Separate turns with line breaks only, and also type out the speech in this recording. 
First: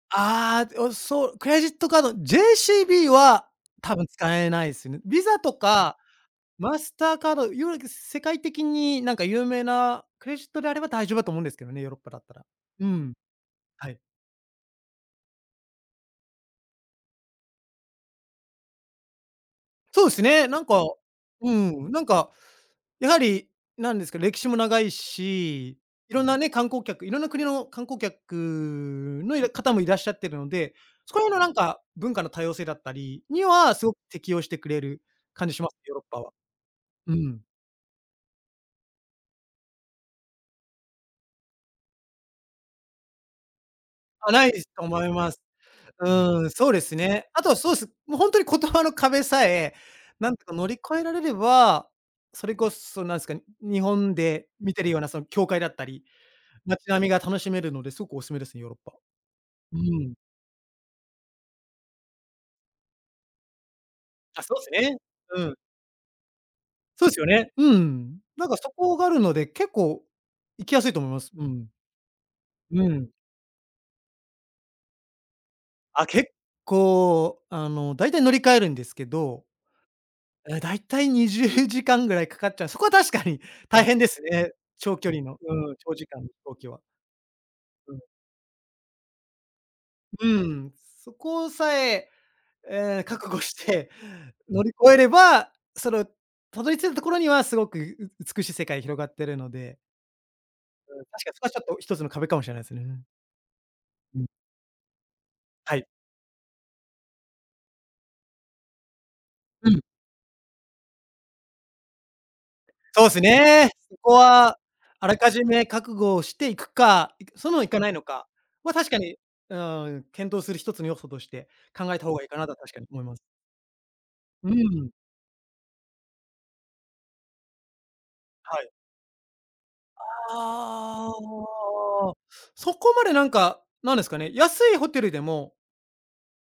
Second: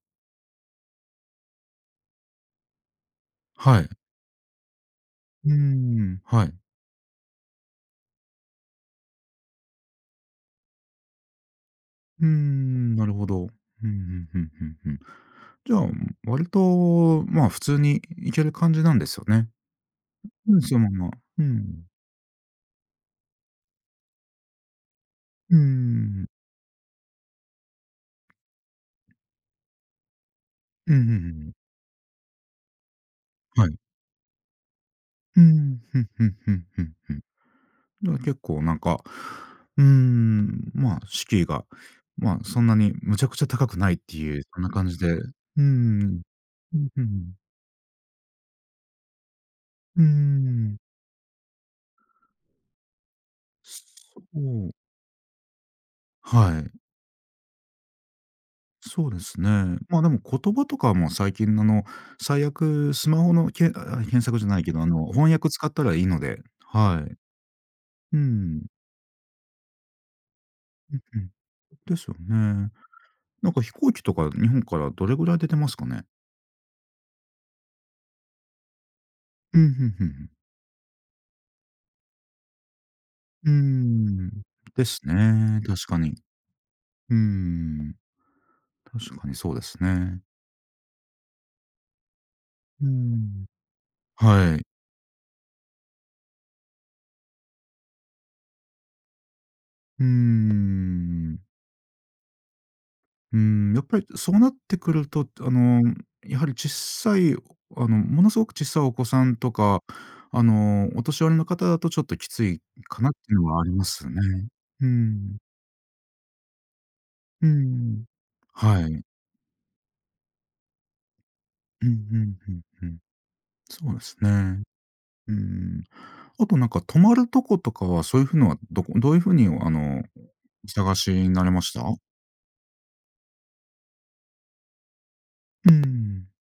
ああ、おそう、クレジットカード、JCB は
はい。
多分使えないすね。VISA
うー
とか、
ん、はい。
マスターカード、いわゆる世界的になんか有名なクレジットであれば大丈夫だと思うんですけどね、ヨーロッパだ
う
っ
ー
たら。う
ん、な
ん。
るほど。ふん
はい。
ふんふんふんふん。じゃあ、割とまあ普通に行ける感じなんですよね。
そうっすね。
う
な
ん、
ん
そ
か、
のまま、う
う
ん。
ん、なんかやはりなんですか、歴史も長い
うんうん
し、い
う
ろん
ん。
なね、観光客、いろんな国の観光客の方もいらっしゃってるので、
うんうんう
そこらへんの
ん
な
うん。
んか文化の多様性だったりに
はい。
は、すごく適応してくれる
う
感じします、
ん、
ヨー
ふ
ロッ
ん
パ
ふ
は。
んふんふんふ
う
ん。
ん。
だから結構なんか、うーん、まあ敷居が、まあ、そんなにむちゃくちゃ高くないって
あ、
いう、
ないで
そん
す
な
と
感じ
思い
で。う
ます。
ー
う
ん。
ーん、そう
う
で
ん
す
う
ね。
ん。
あとはそうです、もうほんとに言葉の壁さえ
うー
なんとか乗り
ん。
越えられれば、それこそなんすか、日
そ
本
そ
で
う。
見てるようなその教会だったり、
はい。
街並みが楽しめるのですごくおすすめですね、ヨーロッパ。
そうです
う
ね。ま、で
ーん。
も、言葉とかも最近のあの、最悪、スマホのけあ、検索
あ、
じゃ
そ
な
う
い
す
けど、あ
ね。
の、翻
う
訳
ん。
使ったらいいので、は
そう
い。
ですよね。う
う
ん、なんか
ん。
そこがあるので、結構行きやすい
うん
と思いま
うん。
す。うん。
ですよね。
うん。
なんか飛行機とか日本からどれぐらい出てますかね？
あ、結構、あの、だいたい乗り換えるんですけど
うん、ふんふんふん。
え、だいたい20時間ぐらいかかっちゃう。そこは確かに
うー
大変です
ん、
ね。
で
長
す
距離の、
ね、
うーん、
確
長
か
時
に。
間の飛行機は。
うー
う
ん。
ん。
確かにそうですね。
うん、そこさえ、
うー
ええ、覚悟
ん。
して
は
乗
い。
り越えれば、そのたどり着いたところにはすごく美しい世界広がってるので
うー
うん、確かに
ん。
それはちょっと1つの壁かもしれないですね。
うーん、やっぱり
うん。
そうなってくると、あ
は
の、
い。
やはりちっさい、あの、ものすごくちっさいお子さんと
う
か、
ん。
あの、お年寄りの方だとちょっときついか
そ
な
う
っ
す
ていうのはあ
ね。
りま
そ
すね。
こは
うー
あらか
ん。
じめ覚悟をしていくか、
うー
そのいかないの
ん。
か。まあ
は
確か
い。
に、うーん、検討する1つの要素として
うんう
考えた方がいい
ん、
かな
ふ
とは、
ん
確か
ふ
に
ん。
思います。
そうです
う
ね。
ん。
うーん。あとなんか、泊まる所とかは、そういうふうのは、
はい。
どこどういうふうに、あの、お探し
あ
になれました？
あ。そこまでなんか、なんですかね、安いホテルでも
うーん。